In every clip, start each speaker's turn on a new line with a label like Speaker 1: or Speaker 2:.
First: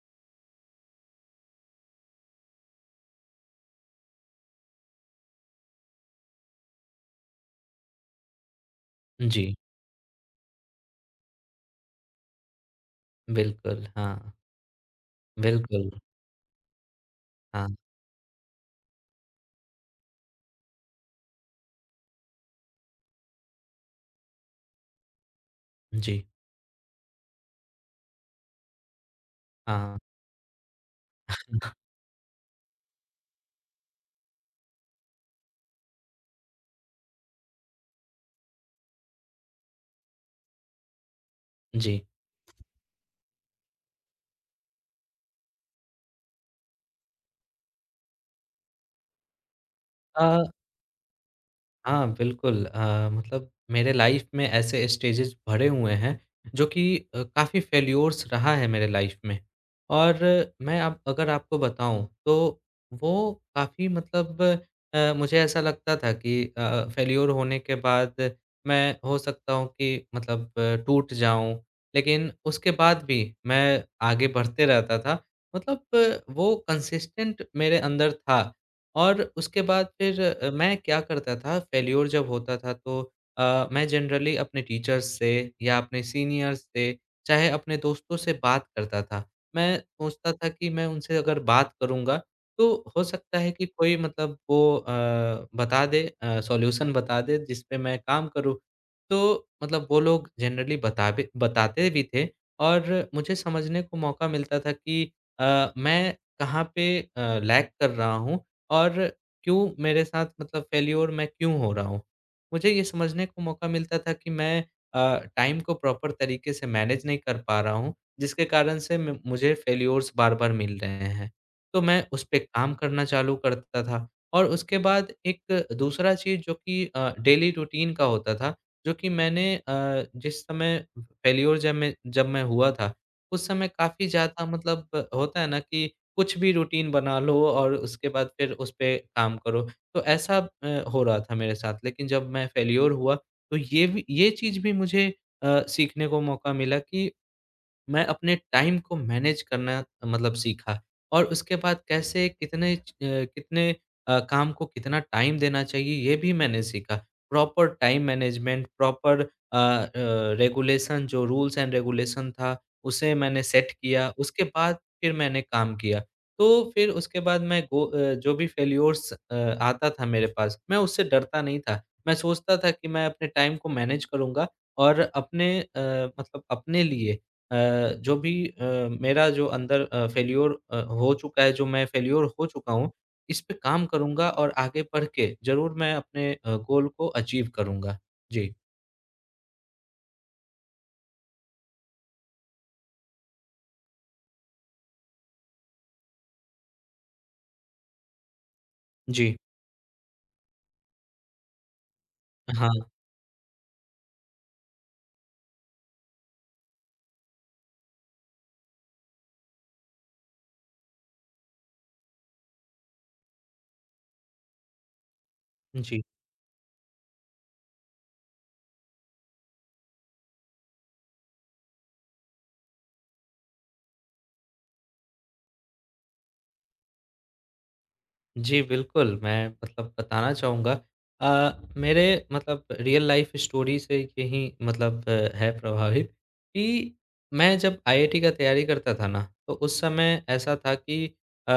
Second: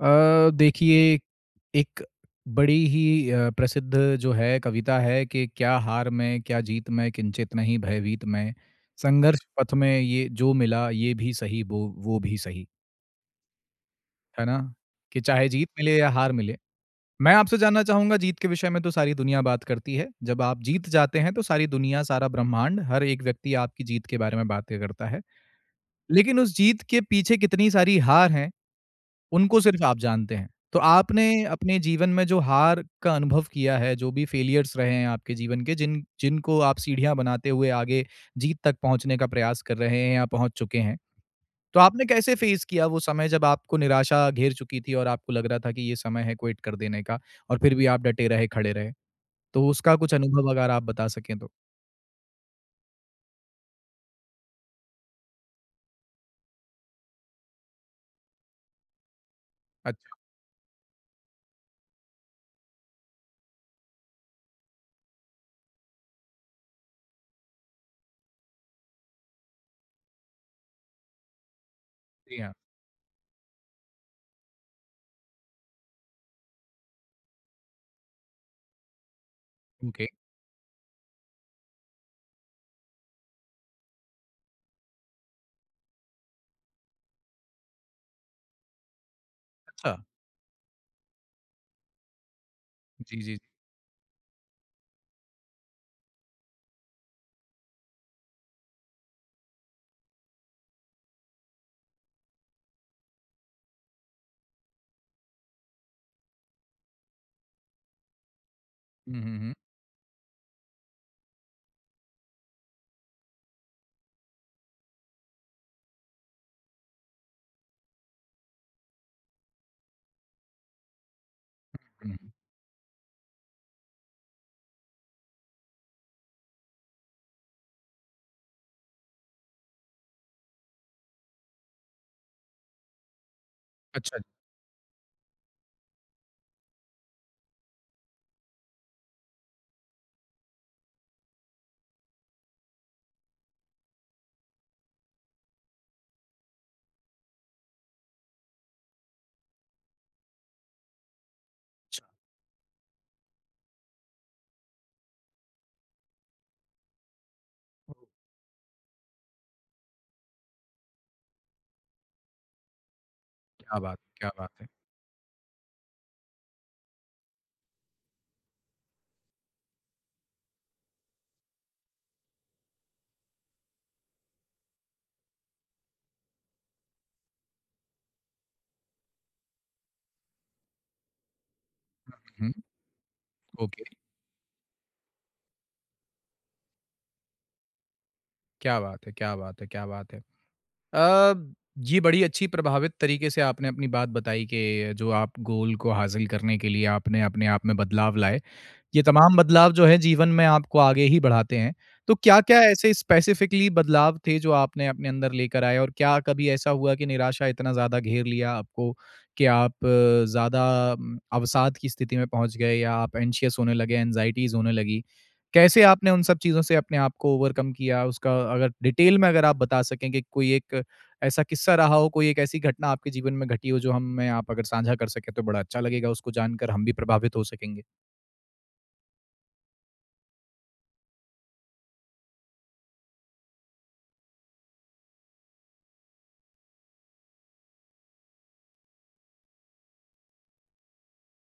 Speaker 1: देखिए एक बड़ी ही प्रसिद्ध जो है कविता है कि क्या हार में क्या जीत में किंचित नहीं भयभीत में संघर्ष
Speaker 2: जी,
Speaker 1: पथ में ये जो मिला ये भी सही वो भी सही
Speaker 2: बिल्कुल, हाँ।
Speaker 1: है ना। कि चाहे जीत
Speaker 2: बिल्कुल,
Speaker 1: मिले या हार मिले, मैं आपसे
Speaker 2: हाँ,
Speaker 1: जानना चाहूंगा जीत के विषय में तो सारी दुनिया बात करती है। जब आप जीत जाते हैं तो सारी दुनिया, सारा ब्रह्मांड, हर एक व्यक्ति आपकी जीत के बारे में बातें करता है,
Speaker 2: जी,
Speaker 1: लेकिन उस जीत के पीछे कितनी सारी हार हैं उनको सिर्फ़ आप
Speaker 2: हाँ,
Speaker 1: जानते हैं। तो आपने अपने जीवन में जो हार का अनुभव किया है, जो भी फेलियर्स रहे हैं आपके जीवन के, जिन जिनको आप सीढ़ियाँ बनाते हुए आगे जीत तक पहुँचने का प्रयास कर रहे हैं या पहुँच चुके हैं। तो
Speaker 2: जी।
Speaker 1: आपने कैसे फ़ेस किया वो समय जब आपको निराशा घेर चुकी थी और आपको लग रहा था कि ये समय है क्विट कर देने का, और फिर भी आप डटे रहे, खड़े रहे? तो उसका कुछ
Speaker 2: अ,
Speaker 1: अनुभव अगर आप बता सकें तो?
Speaker 2: हाँ, बिल्कुल मतलब मेरे लाइफ में ऐसे स्टेजेस भरे हुए हैं जो कि काफ़ी फेल्योर्स रहा है मेरे लाइफ में। और
Speaker 1: अच्छा।
Speaker 2: मैं अब अगर आपको बताऊँ तो वो काफ़ी मतलब मुझे ऐसा लगता था कि फेल्योर होने के बाद मैं हो सकता हूँ कि मतलब टूट जाऊँ। लेकिन
Speaker 1: जी हाँ।
Speaker 2: उसके बाद भी मैं आगे बढ़ते रहता था। मतलब वो कंसिस्टेंट मेरे अंदर था और उसके बाद
Speaker 1: ओके।
Speaker 2: फिर मैं क्या करता था फेल्योर जब होता था तो मैं जनरली अपने टीचर्स से या अपने सीनियर्स से चाहे अपने दोस्तों से बात करता था। मैं
Speaker 1: अच्छा।
Speaker 2: सोचता था कि मैं उनसे अगर बात करूँगा तो हो
Speaker 1: जी, जी, जी।
Speaker 2: सकता है कि कोई मतलब वो बता दे सॉल्यूशन बता दे जिस पे मैं काम करूँ। तो मतलब वो लोग जनरली बताते भी थे और मुझे समझने को मौका मिलता था कि मैं कहाँ पे लैग कर रहा हूँ और
Speaker 1: हुँ, हुँ, हुँ।
Speaker 2: क्यों मेरे साथ मतलब फेल्योर मैं क्यों हो रहा हूँ? मुझे ये समझने को मौका मिलता था कि मैं टाइम को प्रॉपर तरीके से मैनेज नहीं कर पा रहा हूँ, जिसके कारण से म मुझे फेल्योर्स बार-बार मिल रहे हैं। तो मैं
Speaker 1: हुँ,
Speaker 2: उस
Speaker 1: हुँ।
Speaker 2: पे काम करना चालू करता था और उसके बाद एक दूसरा चीज़ जो कि डेली रूटीन का होता था, जो कि मैंने जिस समय फेल्योर जब मैं हुआ था, उस समय काफ़ी
Speaker 1: अच्छा।
Speaker 2: ज़्यादा मतलब होता है ना कि कुछ भी रूटीन बना लो और उसके बाद फिर उस पे काम करो। तो ऐसा अ, हो रहा था मेरे साथ लेकिन जब मैं फेल्योर हुआ तो ये चीज़ भी मुझे सीखने को मौका मिला कि मैं अपने टाइम को मैनेज करना मतलब सीखा और उसके बाद
Speaker 1: अच्छा,
Speaker 2: कैसे कितने काम को कितना टाइम देना चाहिए ये भी मैंने सीखा। Proper time management, proper uh, regulation जो रूल्स एंड रेगुलेशन था उसे मैंने सेट
Speaker 1: क्या बात है,
Speaker 2: किया,
Speaker 1: क्या
Speaker 2: उसके
Speaker 1: बात है।
Speaker 2: बाद फिर मैंने काम किया। तो फिर उसके बाद जो भी फेल्योर्स आता था मेरे पास मैं उससे डरता नहीं था। मैं सोचता था कि मैं अपने टाइम को मैनेज करूँगा और अपने मतलब अपने लिए अ, जो भी मेरा जो अंदर फेल्योर हो चुका है, जो मैं फेल्योर
Speaker 1: हुँ,
Speaker 2: हो
Speaker 1: हुँ।
Speaker 2: चुका हूँ, इस पे
Speaker 1: ओके।
Speaker 2: काम करूँगा और आगे बढ़ के ज़रूर मैं अपने गोल को अचीव करूँगा। जी,
Speaker 1: क्या बात है! क्या बात है! क्या बात है! अ, ये बड़ी अच्छी प्रभावित तरीके से आपने अपनी बात बताई कि जो आप गोल को हासिल करने के लिए आपने अपने आप में बदलाव लाए। ये तमाम
Speaker 2: जी।
Speaker 1: बदलाव जो है जीवन में आपको आगे ही बढ़ाते हैं। तो क्या-क्या
Speaker 2: हाँ,
Speaker 1: ऐसे स्पेसिफिकली बदलाव थे जो आपने अपने अंदर लेकर आए, और क्या कभी ऐसा हुआ कि निराशा इतना ज़्यादा घेर लिया आपको कि आप ज़्यादा अवसाद की स्थिति में पहुँच गए या आप एंग्ज़ियस होने लगे, एंग्ज़ायटीज़ होने लगी? कैसे
Speaker 2: जी।
Speaker 1: आपने उन सब चीज़ों से अपने आप को ओवरकम किया? उसका अगर डिटेल में अगर आप बता सकें कि कोई एक ऐसा किस्सा रहा हो, कोई एक ऐसी घटना आपके जीवन में घटी हो जो हमें आप अगर साझा कर सकें तो बड़ा अच्छा लगेगा, उसको जानकर हम भी प्रभावित हो सकेंगे।
Speaker 2: जी, बिल्कुल, मैं मतलब बताना चाहूँगा अ, मेरे मतलब रियल लाइफ़ स्टोरी से यही मतलब है प्रभावित कि मैं जब आईआईटी का तैयारी करता था ना, तो उस समय ऐसा था कि अ,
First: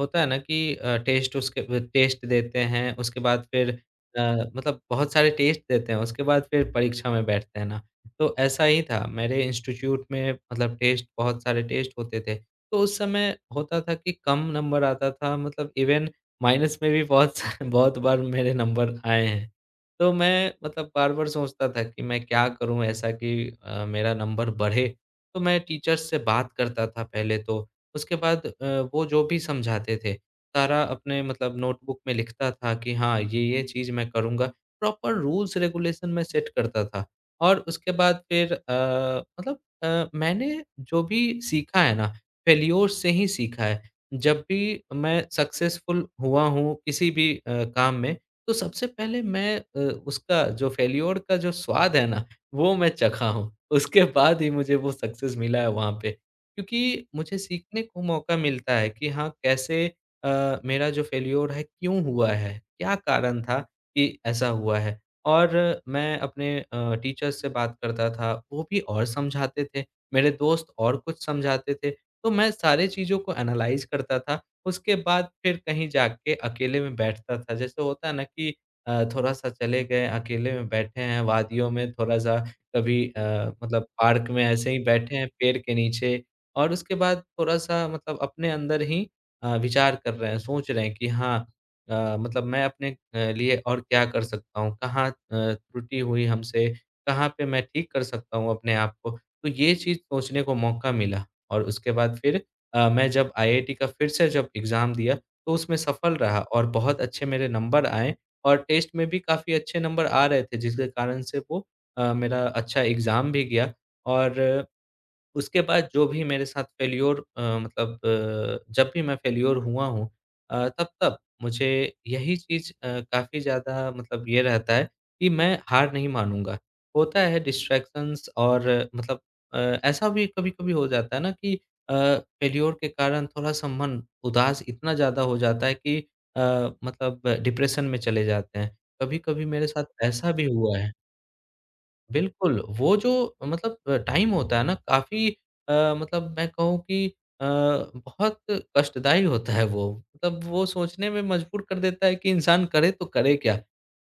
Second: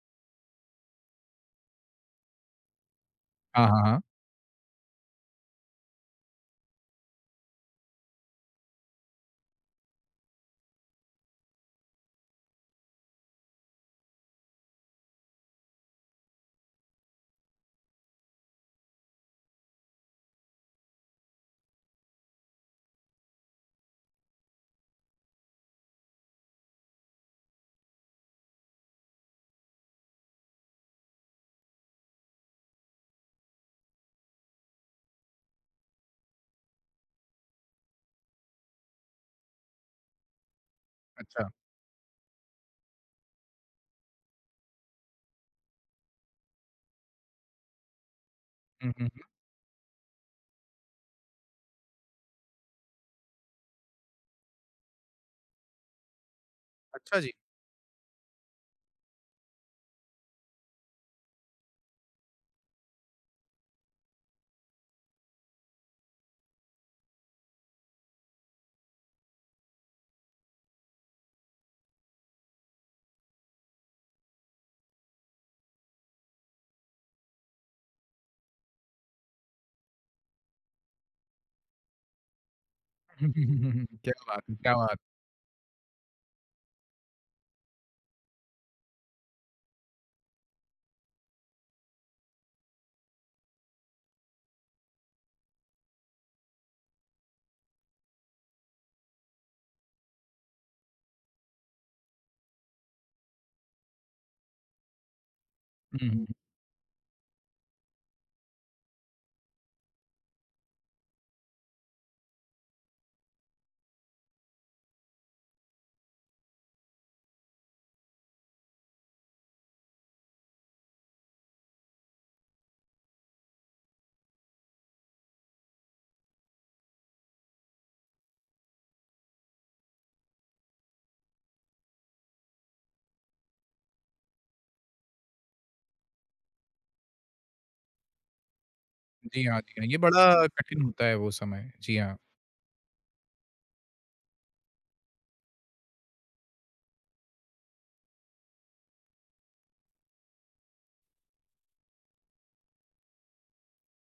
Speaker 2: होता है ना कि टेस्ट उसके ब टेस्ट देते हैं, उसके बाद
Speaker 1: हाँ,
Speaker 2: फिर
Speaker 1: हाँ, हाँ।
Speaker 2: अ, मतलब बहुत सारे टेस्ट देते हैं, उसके बाद फिर परीक्षा में बैठते हैं ना। तो ऐसा ही था, मेरे इंस्टीट्यूट में मतलब टेस्ट बहुत सारे टेस्ट होते थे। तो उस समय होता था कि कम नंबर आता था मतलब इवेन माइनस में भी बहुत स बहुत बार मेरे नंबर आए हैं। तो मैं मतलब बार-बार सोचता था कि मैं क्या करूँ ऐसा कि मेरा नंबर बढ़े? तो मैं टीचर्स से बात करता था पहले तो, उसके बाद वो जो भी समझाते थे, सारा अपने मतलब नोटबुक में लिखता था कि हाँ, ये-ये चीज़ मैं करूँगा। प्रॉपर रूल्स रेगुलेशन मैं सेट करता था और उसके बाद फिर मतलब मैंने जो भी
Speaker 1: अच्छा।
Speaker 2: सीखा है ना, फेल्योर से ही सीखा है। जब भी मैं सक्सेसफुल हुआ हूँ किसी भी काम में, तो सबसे
Speaker 1: हुँ, हुँ, हुँ।
Speaker 2: पहले मैं उसका जो फेल्योर का जो स्वाद है ना, वो मैं चखा हूँ। उसके बाद ही मुझे वो सक्सेस मिला है वहाँ पे। क्योंकि
Speaker 1: अच्छा जी।
Speaker 2: मुझे सीखने को मौका मिलता है कि हाँ, कैसे मेरा जो फेल्योर है क्यों हुआ है? क्या कारण था कि ऐसा हुआ है? और मैं अपने टीचर्स से बात करता था, वो भी और समझाते थे। मेरे दोस्त और कुछ समझाते थे। तो मैं सारी चीज़ों को एनालाइज़ करता था, उसके बाद फिर कहीं जाके अकेले में बैठता था। जैसे होता है ना कि थोड़ा-सा चले गए, अकेले में बैठे हैं वादियों में, थोड़ा-सा कभी मतलब
Speaker 1: क्या
Speaker 2: पार्क
Speaker 1: बात
Speaker 2: में
Speaker 1: है,
Speaker 2: ऐसे
Speaker 1: क्या
Speaker 2: ही
Speaker 1: बात है।
Speaker 2: बैठे हैं पेड़ के नीचे और उसके बाद थोड़ा-सा मतलब अपने अंदर ही विचार कर रहे हैं, सोच रहे हैं कि हाँ मतलब मैं अपने लिए और क्या कर सकता हूँ? कहाँ त्रुटि हुई हमसे? कहाँ पे मैं ठीक कर सकता हूँ अपने आप को? तो ये चीज़ सोचने को मौका मिला। और उसके बाद फिर मैं जब आईआईटी का फिर से जब एग्ज़ाम दिया, तो उसमें
Speaker 1: हुँ,
Speaker 2: सफल
Speaker 1: हुँ।
Speaker 2: रहा और बहुत अच्छे मेरे नंबर आए और टेस्ट में भी काफ़ी अच्छे नंबर आ रहे थे, जिसके कारण से वो मेरा अच्छा एग्ज़ाम भी गया और उसके बाद जो भी मेरे साथ फेल्योर मतलब जब भी मैं फेल्योर हुआ हूँ तब-तब मुझे यही चीज़ काफ़ी ज़्यादा मतलब ये रहता है कि मैं हार नहीं मानूँगा। होता है डिस्ट्रैक्शंस और मतलब ऐसा भी कभी-कभी हो जाता है ना कि फेल्योर के कारण थोड़ा-सा मन उदास इतना ज़्यादा हो जाता है कि अ, मतलब डिप्रेशन में चले जाते हैं।
Speaker 1: जी
Speaker 2: कभी-कभी
Speaker 1: हाँ,
Speaker 2: मेरे
Speaker 1: जी
Speaker 2: साथ
Speaker 1: हाँ। ये
Speaker 2: ऐसा भी
Speaker 1: बड़ा
Speaker 2: हुआ
Speaker 1: कठिन
Speaker 2: है।
Speaker 1: होता है वो समय। जी हाँ।
Speaker 2: बिल्कुल, वो जो मतलब टाइम होता है ना काफ़ी मतलब मैं कहूँ कि बहुत कष्टदायी होता है वो। मतलब वो सोचने में मजबूर कर देता है कि इंसान करे तो करे क्या?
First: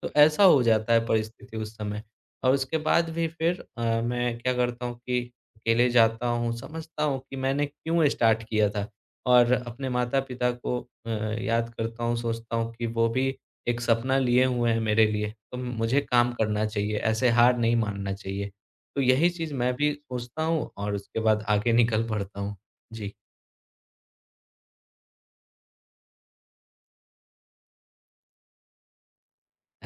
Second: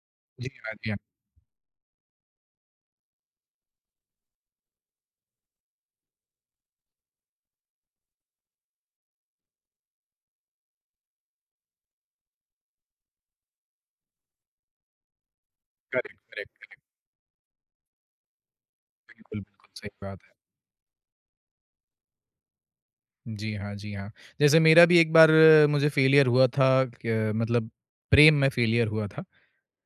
Speaker 2: तो ऐसा
Speaker 1: जी
Speaker 2: हो
Speaker 1: हाँ, जी
Speaker 2: जाता
Speaker 1: हाँ।
Speaker 2: है परिस्थिति उस समय। और उसके बाद भी फिर मैं क्या करता हूँ कि अकेले जाता हूँ, समझता हूँ कि मैंने क्यों स्टार्ट किया था और अपने माता-पिता को याद करता हूँ, सोचता हूँ कि वो भी एक सपना लिए हुए हैं मेरे लिए, तो मुझे
Speaker 1: करेक्ट,
Speaker 2: काम करना
Speaker 1: करेक्ट।
Speaker 2: चाहिए, ऐसे हार नहीं मानना चाहिए। तो यही
Speaker 1: बिल्कुल,
Speaker 2: चीज़
Speaker 1: बिल्कुल
Speaker 2: मैं
Speaker 1: सही
Speaker 2: भी
Speaker 1: बात
Speaker 2: सोचता हूँ और उसके बाद आगे निकल पड़ता हूँ। जी।
Speaker 1: है। जी हाँ, जी हाँ। जैसे मेरा भी एक बार मुझे फेलियर हुआ था, क मतलब प्रेम में फेलियर हुआ था।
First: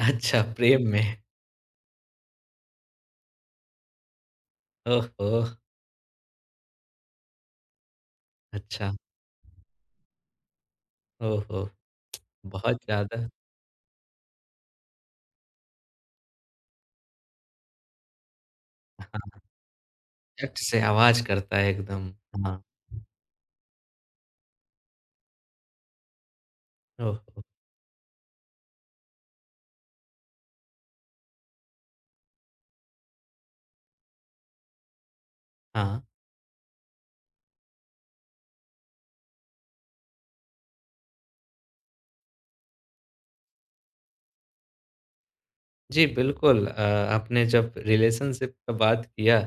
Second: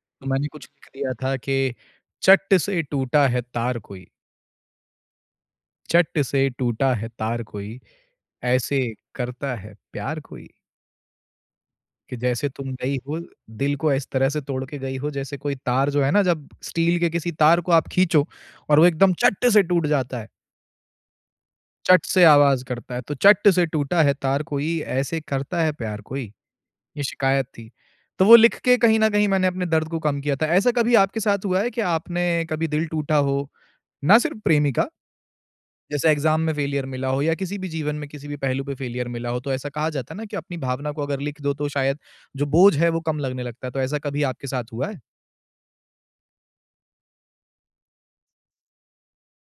Speaker 1: तो मैंने कुछ
Speaker 2: प्रेम
Speaker 1: लिख
Speaker 2: में।
Speaker 1: दिया था कि चट से टूटा है तार कोई,
Speaker 2: ओहो!
Speaker 1: चट से टूटा है तार कोई, ऐसे
Speaker 2: अच्छा।
Speaker 1: करता है प्यार कोई।
Speaker 2: ओहो!
Speaker 1: कि जैसे तुम
Speaker 2: बहुत
Speaker 1: गई हो,
Speaker 2: ज़्यादा।
Speaker 1: दिल को इस तरह से तोड़ के गई हो, जैसे कोई तार जो है ना, जब स्टील के किसी तार को आप खींचो और वो एकदम
Speaker 2: हाँ,
Speaker 1: चट से टूट जाता है,
Speaker 2: झट से आवाज़ करता है
Speaker 1: चट
Speaker 2: एकदम।
Speaker 1: से
Speaker 2: हाँ।
Speaker 1: आवाज़ करता है। तो चट से टूटा है तार कोई, ऐसे करता है प्यार कोई, ये
Speaker 2: ओहो!
Speaker 1: शिकायत थी। तो वो लिख के कहीं न कहीं मैंने अपने दर्द को कम किया था। ऐसा कभी आपके साथ हुआ है कि आपने कभी दिल टूटा हो, ना सिर्फ प्रेमी का,
Speaker 2: हाँ।
Speaker 1: जैसे एग्जाम में फेलियर मिला हो या किसी भी जीवन में किसी भी पहलू पे फेलियर मिला हो? तो ऐसा कहा जाता है ना कि अपनी भावना को अगर लिख दो तो शायद जो बोझ है वो कम लगने लगता है, तो ऐसा कभी आपके साथ हुआ है?
Speaker 2: जी, बिल्कुल आपने जब रिलेशनशिप का बात किया,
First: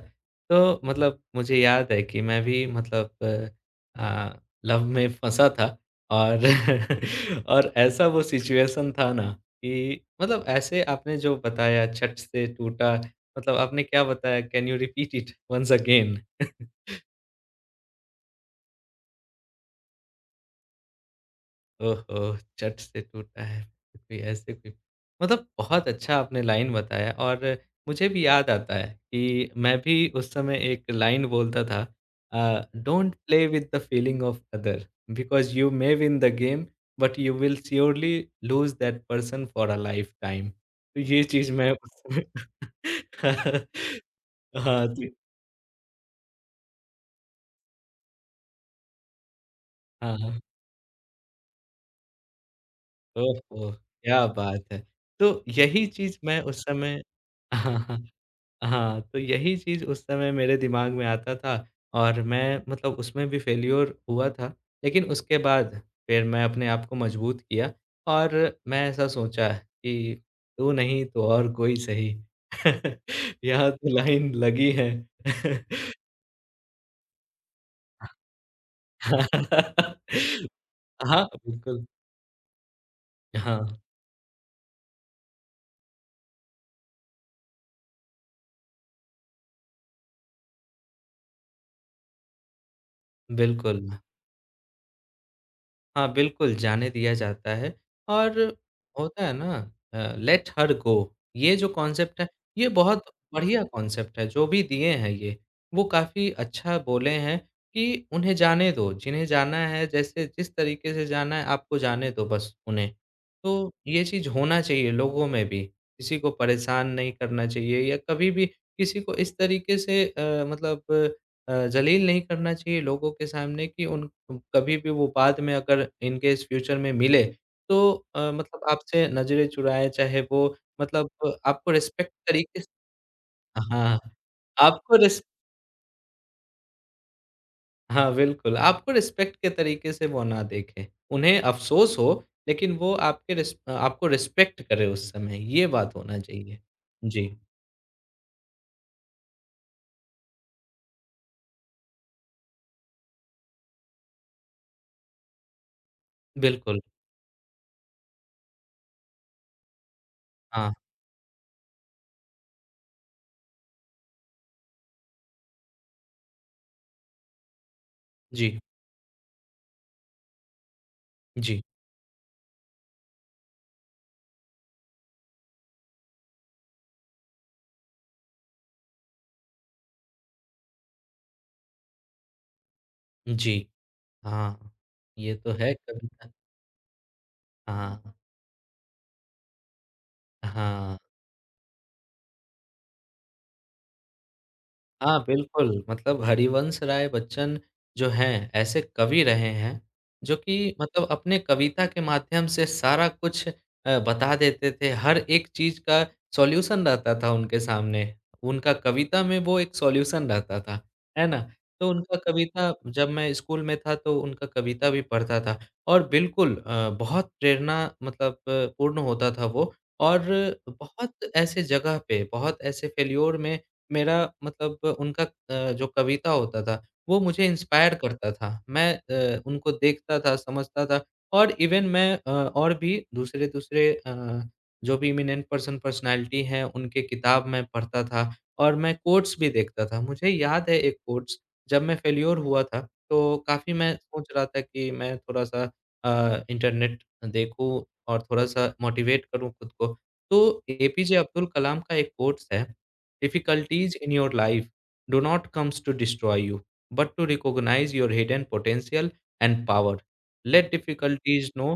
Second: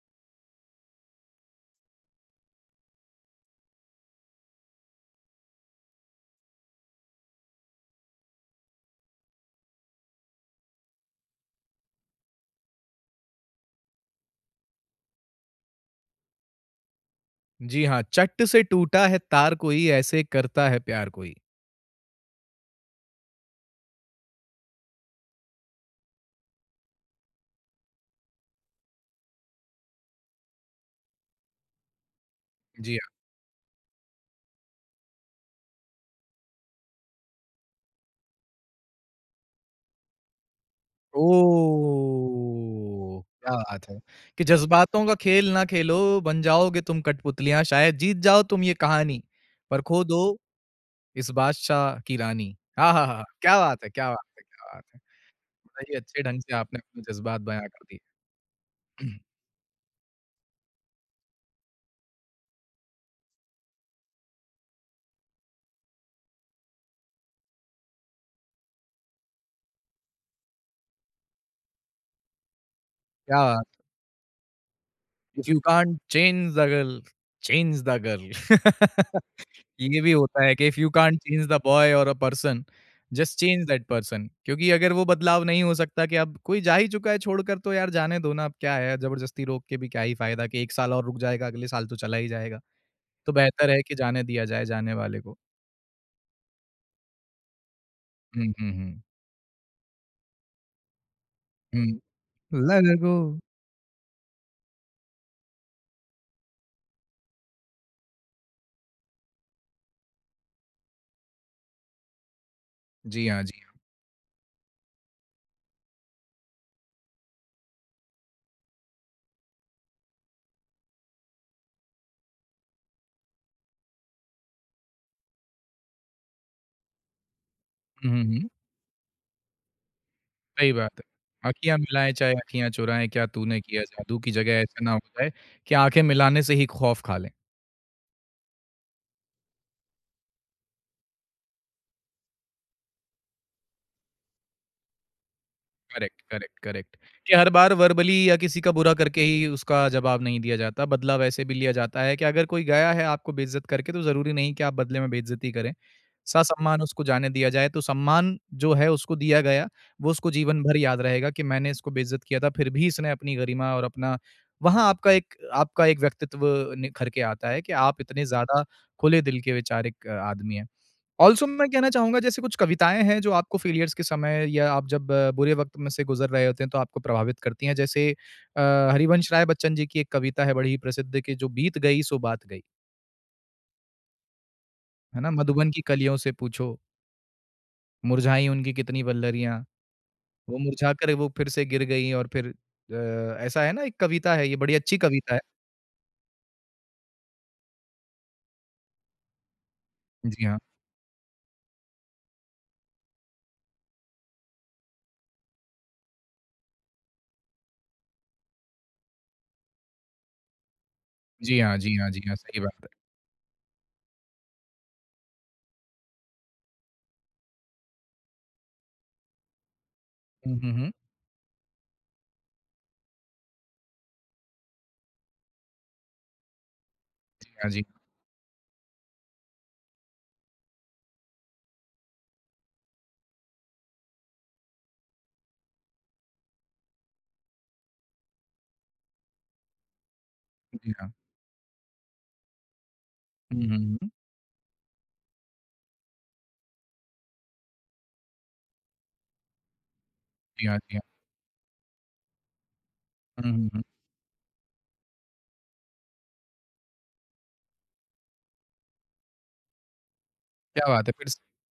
Speaker 2: तो मतलब मुझे याद है कि मैं भी मतलब अ, लव में फँसा था और और ऐसा वो सिचुएशन था ना कि मतलब ऐसे आपने जो बताया झट से टूटा, मतलब आपने क्या बताया? Can you repeat it once again?
Speaker 1: जी हाँ, चट से टूटा है तार कोई, ऐसे करता है प्यार कोई।
Speaker 2: ओहो! चट से टूटा है कोई ऐसे कोई मतलब बहुत अच्छा आपने लाइन बताया और मुझे भी याद आता है कि मैं भी उस समय एक लाइन बोलता था।
Speaker 1: जी हाँ।
Speaker 2: Don't play with the feeling of other because you may win the game but you will surely lose that person for a life time. तो ये चीज़ मैं उस समय
Speaker 1: ओह! क्या बात है। कि
Speaker 2: हाँ
Speaker 1: जज़्बातों
Speaker 2: जी।
Speaker 1: का खेल ना खेलो, बन जाओगे तुम कठपुतलियाँ, शायद जीत जाओ तुम ये कहानी, पर खो
Speaker 2: हाँ,
Speaker 1: दो
Speaker 2: हाँ।
Speaker 1: इस बादशाह की रानी। आहाहा!
Speaker 2: ओह
Speaker 1: क्या
Speaker 2: हो!
Speaker 1: बात है, क्या
Speaker 2: क्या
Speaker 1: बात है,
Speaker 2: बात
Speaker 1: क्या
Speaker 2: है!
Speaker 1: बात है।
Speaker 2: तो
Speaker 1: बड़ा
Speaker 2: यही
Speaker 1: ही
Speaker 2: चीज़
Speaker 1: अच्छे ढंग
Speaker 2: मैं
Speaker 1: से
Speaker 2: उस
Speaker 1: आपने
Speaker 2: समय
Speaker 1: अपने जज़्बात बयाँ
Speaker 2: हाँ,
Speaker 1: कर दिए।
Speaker 2: हाँ। हाँ, तो यही चीज़ उस समय मेरे दिमाग में आता था और मैं मतलब उसमें भी फेल्योर हुआ था। लेकिन उसके बाद फिर मैं अपने आप को मजबूत किया और मैं ऐसा सोचा कि तू नहीं तो और कोई सही,
Speaker 1: Yeah,
Speaker 2: यहाँ तो लाइन लगी है।
Speaker 1: if you can't change the girl, change the girl. ये भी होता है कि इफ यू कांट
Speaker 2: हाँ,
Speaker 1: चेंज द
Speaker 2: बिल्कुल।
Speaker 1: बॉय और अ पर्सन, जस्ट
Speaker 2: हाँ,
Speaker 1: चेंज दैट पर्सन क्योंकि अगर वो बदलाव नहीं हो सकता, कि अब कोई जा ही चुका है छोड़कर, तो यार जाने दो ना। अब क्या है जबरदस्ती रोक के भी, क्या ही फायदा? कि 1 साल और रुक जाएगा, अगले साल तो चला ही जाएगा। तो बेहतर है
Speaker 2: बिल्कुल।
Speaker 1: कि जाने दिया जाए जाने वाले को।
Speaker 2: हाँ, बिल्कुल, जाने दिया जाता है और
Speaker 1: हुँ, हुँ, हुँ।
Speaker 2: होता है ना लेट हर गो ये जो
Speaker 1: हुँ,
Speaker 2: कॉन्सेप्ट है, ये बहुत
Speaker 1: लगो।
Speaker 2: बढ़िया कॉन्सेप्ट है, जो भी दिए हैं ये। वो काफ़ी अच्छा बोले हैं कि उन्हें जाने दो, जिन्हें जाना है जैसे जिस तरीके से जाना है आपको जाने दो बस उन्हें।
Speaker 1: जी हाँ, जी
Speaker 2: तो
Speaker 1: हाँ।
Speaker 2: ये चीज़ होना चाहिए लोगों में भी, किसी को परेशान नहीं करना चाहिए या कभी भी किसी को इस तरीके से मतलब ज़लील नहीं करना चाहिए लोगों के सामने कि उन कभी भी वो बाद में अगर इन केस फ्यूचर में मिले, तो
Speaker 1: हुँ, हुँ, हुँ।
Speaker 2: मतलब आपसे नज़रें चुराए, चाहे वो
Speaker 1: सही बात
Speaker 2: मतलब
Speaker 1: है।
Speaker 2: आपको
Speaker 1: आँखियाँ मिलाएँ
Speaker 2: रिस्पेक्ट
Speaker 1: चाहे
Speaker 2: तरीके से
Speaker 1: आँखियाँ चुराएँ, क्या तूने किया
Speaker 2: हाँ,
Speaker 1: जादू, की जगह ऐसा ना
Speaker 2: आपको
Speaker 1: हो
Speaker 2: रिस
Speaker 1: जाए कि आँखें मिलाने से ही खौफ खा लें।
Speaker 2: हाँ, बिल्कुल, आपको रिस्पेक्ट के तरीके से वो ना देखें। उन्हें अफ़सोस हो, लेकिन वो आपके रिस आपको रिस्पेक्ट करें उस समय, ये बात होना
Speaker 1: करेक्ट, करेक्ट,
Speaker 2: चाहिए।
Speaker 1: करेक्ट।
Speaker 2: जी,
Speaker 1: कि हर बार वर्बली या किसी का बुरा करके ही उसका जवाब नहीं दिया जाता, बदला वैसे भी लिया जाता है। कि अगर कोई गया है आपको बेइज़्ज़त करके, तो ज़रूरी नहीं कि आप बदले में बेइज़्ज़ती करें। ससम्मान
Speaker 2: बिल्कुल।
Speaker 1: उसको जाने दिया जाए, तो सम्मान जो है उसको दिया गया, वो उसको जीवन
Speaker 2: हाँ,
Speaker 1: भर याद रहेगा कि मैंने इसको बेइज़्ज़त किया था, फिर भी इसने अपनी गरिमा और अपना वहाँ आपका एक व्यक्तित्व निखर के आता है कि आप इतने
Speaker 2: जी,
Speaker 1: ज़्यादा खुले दिल के वैचारिक आदमी हैं। ऑल्सो
Speaker 2: जी,
Speaker 1: मैं कहना चाहूँगा, जैसे कुछ कविताएँ हैं जो आपको फेलियर्स के समय, या आप जब बुरे वक़्त में से गुज़र रहे होते हैं तो आपको प्रभावित करती हैं। जैसे अ, हरिवंश राय बच्चन जी की एक कविता है बड़ी ही प्रसिद्ध कि जो बीत गई सो बात गई,
Speaker 2: जी। हाँ,
Speaker 1: है ना?
Speaker 2: ये तो
Speaker 1: मधुबन
Speaker 2: है
Speaker 1: की कलियों
Speaker 2: कविता।
Speaker 1: से पूछो,
Speaker 2: हाँ,
Speaker 1: मुरझाई उनकी कितनी वल्लरियाँ, वो
Speaker 2: हाँ।
Speaker 1: मुरझाकर वो फिर से गिर गईं, और फिर ऐसा है ना, एक कविता है, ये बड़ी अच्छी
Speaker 2: हाँ,
Speaker 1: कविता है।
Speaker 2: बिल्कुल, मतलब हरिवंश राय बच्चन जो हैं, ऐसे कवि रहे हैं, जो
Speaker 1: जी हाँ।
Speaker 2: कि मतलब अपने कविता के माध्यम से सारा कुछ बता देते थे, हर एक चीज़ का सॉल्यूशन रहता था उनके सामने। उनका कविता में वो एक सॉल्यूशन रहता था, है ना?
Speaker 1: जी हाँ,
Speaker 2: तो
Speaker 1: जी हाँ,
Speaker 2: उनका
Speaker 1: जी हाँ, सही
Speaker 2: कविता
Speaker 1: बात है।
Speaker 2: जब मैं स्कूल में था, तो उनका कविता भी पढ़ता था और बिल्कुल बहुत प्रेरणा मतलब पूर्ण होता था वो और
Speaker 1: हुँ, हुँ, हुँ।
Speaker 2: बहुत ऐसे जगह पे, बहुत ऐसे फेल्योर में मेरा मतलब उनका जो कविता होता था, वो मुझे
Speaker 1: जी हाँ, जी,
Speaker 2: इंस्पायर
Speaker 1: हाँ,
Speaker 2: करता था। मैं उनको देखता था, समझता था और इवेन मैं और भी दूसरे-दूसरे जो भी इमिनेंट पर्सनैलिटी हैं, उनके किताब मैं पढ़ता था और मैं कोट्स भी देखता था। मुझे याद है
Speaker 1: जी
Speaker 2: एक
Speaker 1: हाँ।
Speaker 2: कोट्स, जब मैं फेल्योर हुआ था, तो
Speaker 1: हुँ,
Speaker 2: काफ़ी
Speaker 1: हुँ,
Speaker 2: मैं
Speaker 1: हुँ।
Speaker 2: सोच रहा था कि मैं थोड़ा-सा इंटरनेट देखूँ और थोड़ा-सा मोटिवेट करूँ खुद को। तो
Speaker 1: जी हाँ, जी हाँ।
Speaker 2: एपीजे अब्दुल कलाम का एक कोट्स है।
Speaker 1: हुँ, हुँ, हुँ।
Speaker 2: Difficulties in your life do not come to destroy you, but to recognize your hidden potential and power. Let
Speaker 1: क्या बात है!
Speaker 2: difficulties know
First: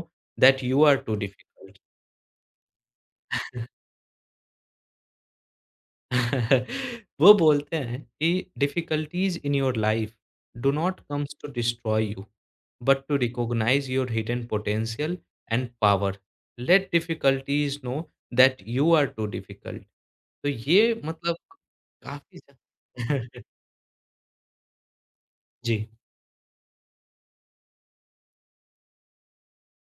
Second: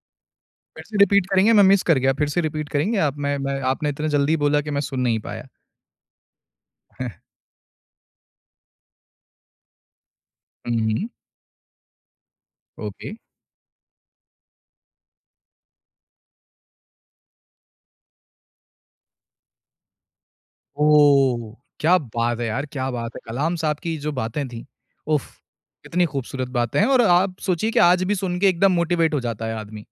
Speaker 2: that
Speaker 1: फिर
Speaker 2: you
Speaker 1: से
Speaker 2: are too
Speaker 1: रिपीट करेंगे? मैं मिस
Speaker 2: difficult.
Speaker 1: कर गया, फिर से रिपीट करेंगे आप? मैं आपने इतना जल्दी बोला कि मैं सुन नहीं पाया।
Speaker 2: वो बोलते हैं कि difficulties in your life do
Speaker 1: हुँ,
Speaker 2: नॉट
Speaker 1: हुँ।
Speaker 2: Comes to destroy you but
Speaker 1: okay.
Speaker 2: To recognise your hidden potential and power let difficulties know that you are too difficult. तो ये मतलब
Speaker 1: ओह! क्या
Speaker 2: काफी
Speaker 1: बात है यार, क्या बात है!
Speaker 2: ज्या-
Speaker 1: कलाम साहब की जो बातें थीं, उफ़!
Speaker 2: जी
Speaker 1: कितनी खूबसूरत बातें हैं, और आप सोचिए कि आज भी सुन के एकदम मोटिवेट हो जाता है आदमी।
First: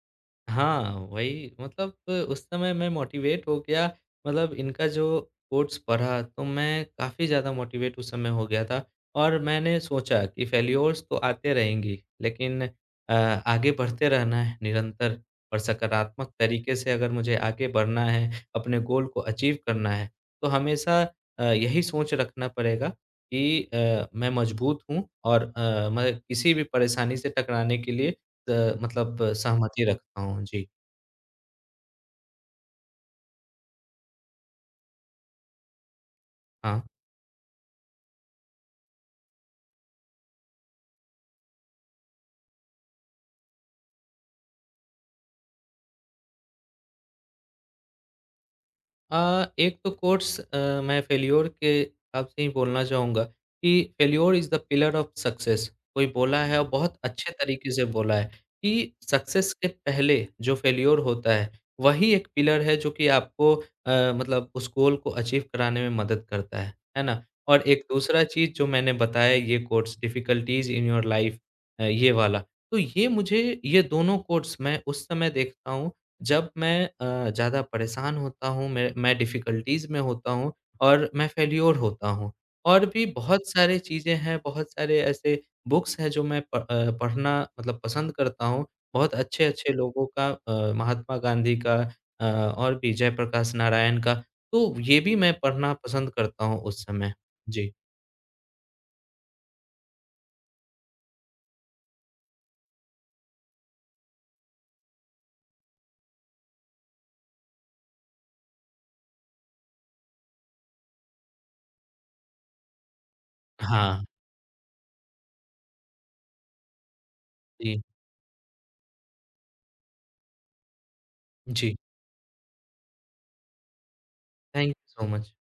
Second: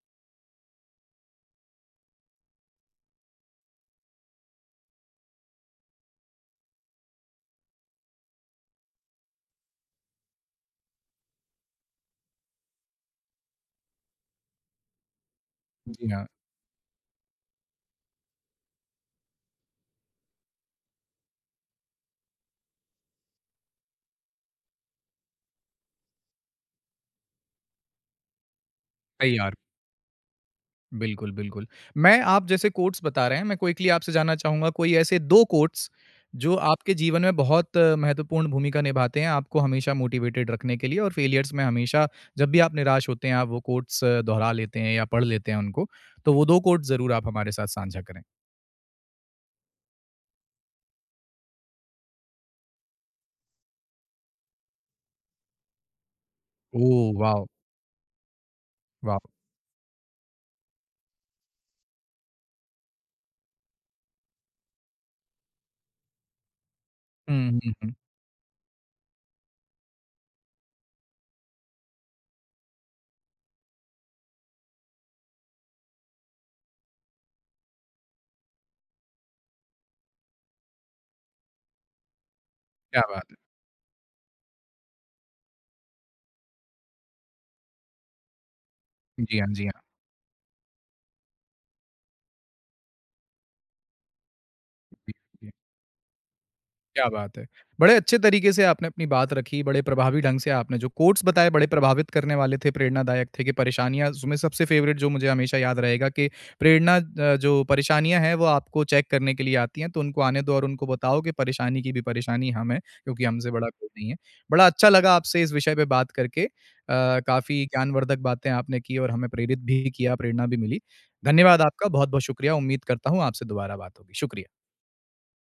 Speaker 2: हाँ, वही मतलब उस समय मैं मोटिवेट हो गया मतलब इनका जो कोट्स पढ़ा तो मैं काफ़ी ज़्यादा मोटिवेट उस समय हो गया था और मैंने सोचा कि फेल्योर्स तो आते रहेंगी लेकिन अ, आगे बढ़ते रहना है निरंतर और
Speaker 1: जी हाँ,
Speaker 2: सकारात्मक तरीके से अगर मुझे आगे बढ़ना है, अपने गोल को अचीव करना है, तो हमेशा यही सोच रखना पड़ेगा कि मैं मजबूत हूँ और मैं किसी भी परेशानी से टकराने के लिए मतलब
Speaker 1: सही यार।
Speaker 2: सहमति रखता हूँ। जी,
Speaker 1: बिल्कुल, बिल्कुल। मैं, आप जैसे कोट्स बता रहे हैं, मैं क्विकली आपसे जानना चाहूँगा कोई ऐसे 2 कोट्स जो
Speaker 2: हाँ।
Speaker 1: आपके जीवन में बहुत महत्वपूर्ण भूमिका निभाते हैं, आपको हमेशा मोटिवेटेड रखने के लिए, और फेलियर्स में हमेशा जब भी आप निराश होते हैं, आप वो कोट्स दोहरा लेते हैं या पढ़ लेते हैं उनको। तो वो 2 कोट्स ज़रूर आप हमारे साथ साझा करें।
Speaker 2: एक तो कोट्स मैं फेल्योर के हिसाब से ही बोलना चाहूँगा कि failure is the pillar of success. कोई बोला है और बहुत
Speaker 1: ओह
Speaker 2: अच्छे
Speaker 1: वाओ!
Speaker 2: तरीके से बोला है कि
Speaker 1: वाओ!
Speaker 2: सक्सेस के पहले जो फेल्योर होता है, वही एक पिलर है जो कि आपको मतलब उस गोल को अचीव कराने में मदद करता है ना?
Speaker 1: हुँ,
Speaker 2: और
Speaker 1: हुँ,
Speaker 2: एक
Speaker 1: हुँ।
Speaker 2: दूसरा चीज़ जो मैंने बताया ये quotes difficulties in your life ये वाला। तो ये मुझे ये दोनों कोट्स मैं उस समय देखता हूँ जब मैं ज़्यादा परेशान होता हूँ, मैं डिफ़िकल्टीज़ में होता हूँ और मैं फेल्योर होता हूँ। और
Speaker 1: क्या
Speaker 2: भी
Speaker 1: बात है।
Speaker 2: बहुत सारी चीज़ें हैं, बहुत सारे ऐसे बुक्स हैं जो मैं पढ़ना मतलब पसंद करता हूँ। बहुत
Speaker 1: जी हाँ, जी
Speaker 2: अच्छे-अच्छे
Speaker 1: हाँ।
Speaker 2: लोगों का महात्मा गांधी का अ, और भी जयप्रकाश नारायण का, तो ये भी मैं
Speaker 1: जी।
Speaker 2: पढ़ना पसंद करता हूँ उस
Speaker 1: क्या
Speaker 2: समय।
Speaker 1: बात है!
Speaker 2: जी।
Speaker 1: बड़े अच्छे तरीके से आपने अपनी बात रखी, बड़े प्रभावी ढंग से आपने जो कोट्स बताए बड़े प्रभावित करने वाले थे, प्रेरणादायक थे। कि परेशानियाँ, उसमें सबसे फ़ेवरेट जो मुझे हमेशा याद रहेगा कि प्रेरणा, जो परेशानियाँ हैं वो आपको चेक करने के लिए आती हैं, तो उनको आने दो और उनको बताओ कि परेशानी की भी परेशानी हम हैं, क्योंकि हमसे बड़ा कोई
Speaker 2: हाँ।
Speaker 1: नहीं है। बड़ा अच्छा लगा आपसे इस विषय पे बात करके। काफ़ी
Speaker 2: जी।
Speaker 1: ज्ञानवर्धक बातें आपने की और हमें प्रेरित भी किया, प्रेरणा भी मिली। धन्यवाद
Speaker 2: जी।
Speaker 1: आपका, बहुत-बहुत शुक्रिया। उम्मीद करता हूँ आपसे दोबारा बात होगी। शुक्रिया।
Speaker 2: Thank you so much.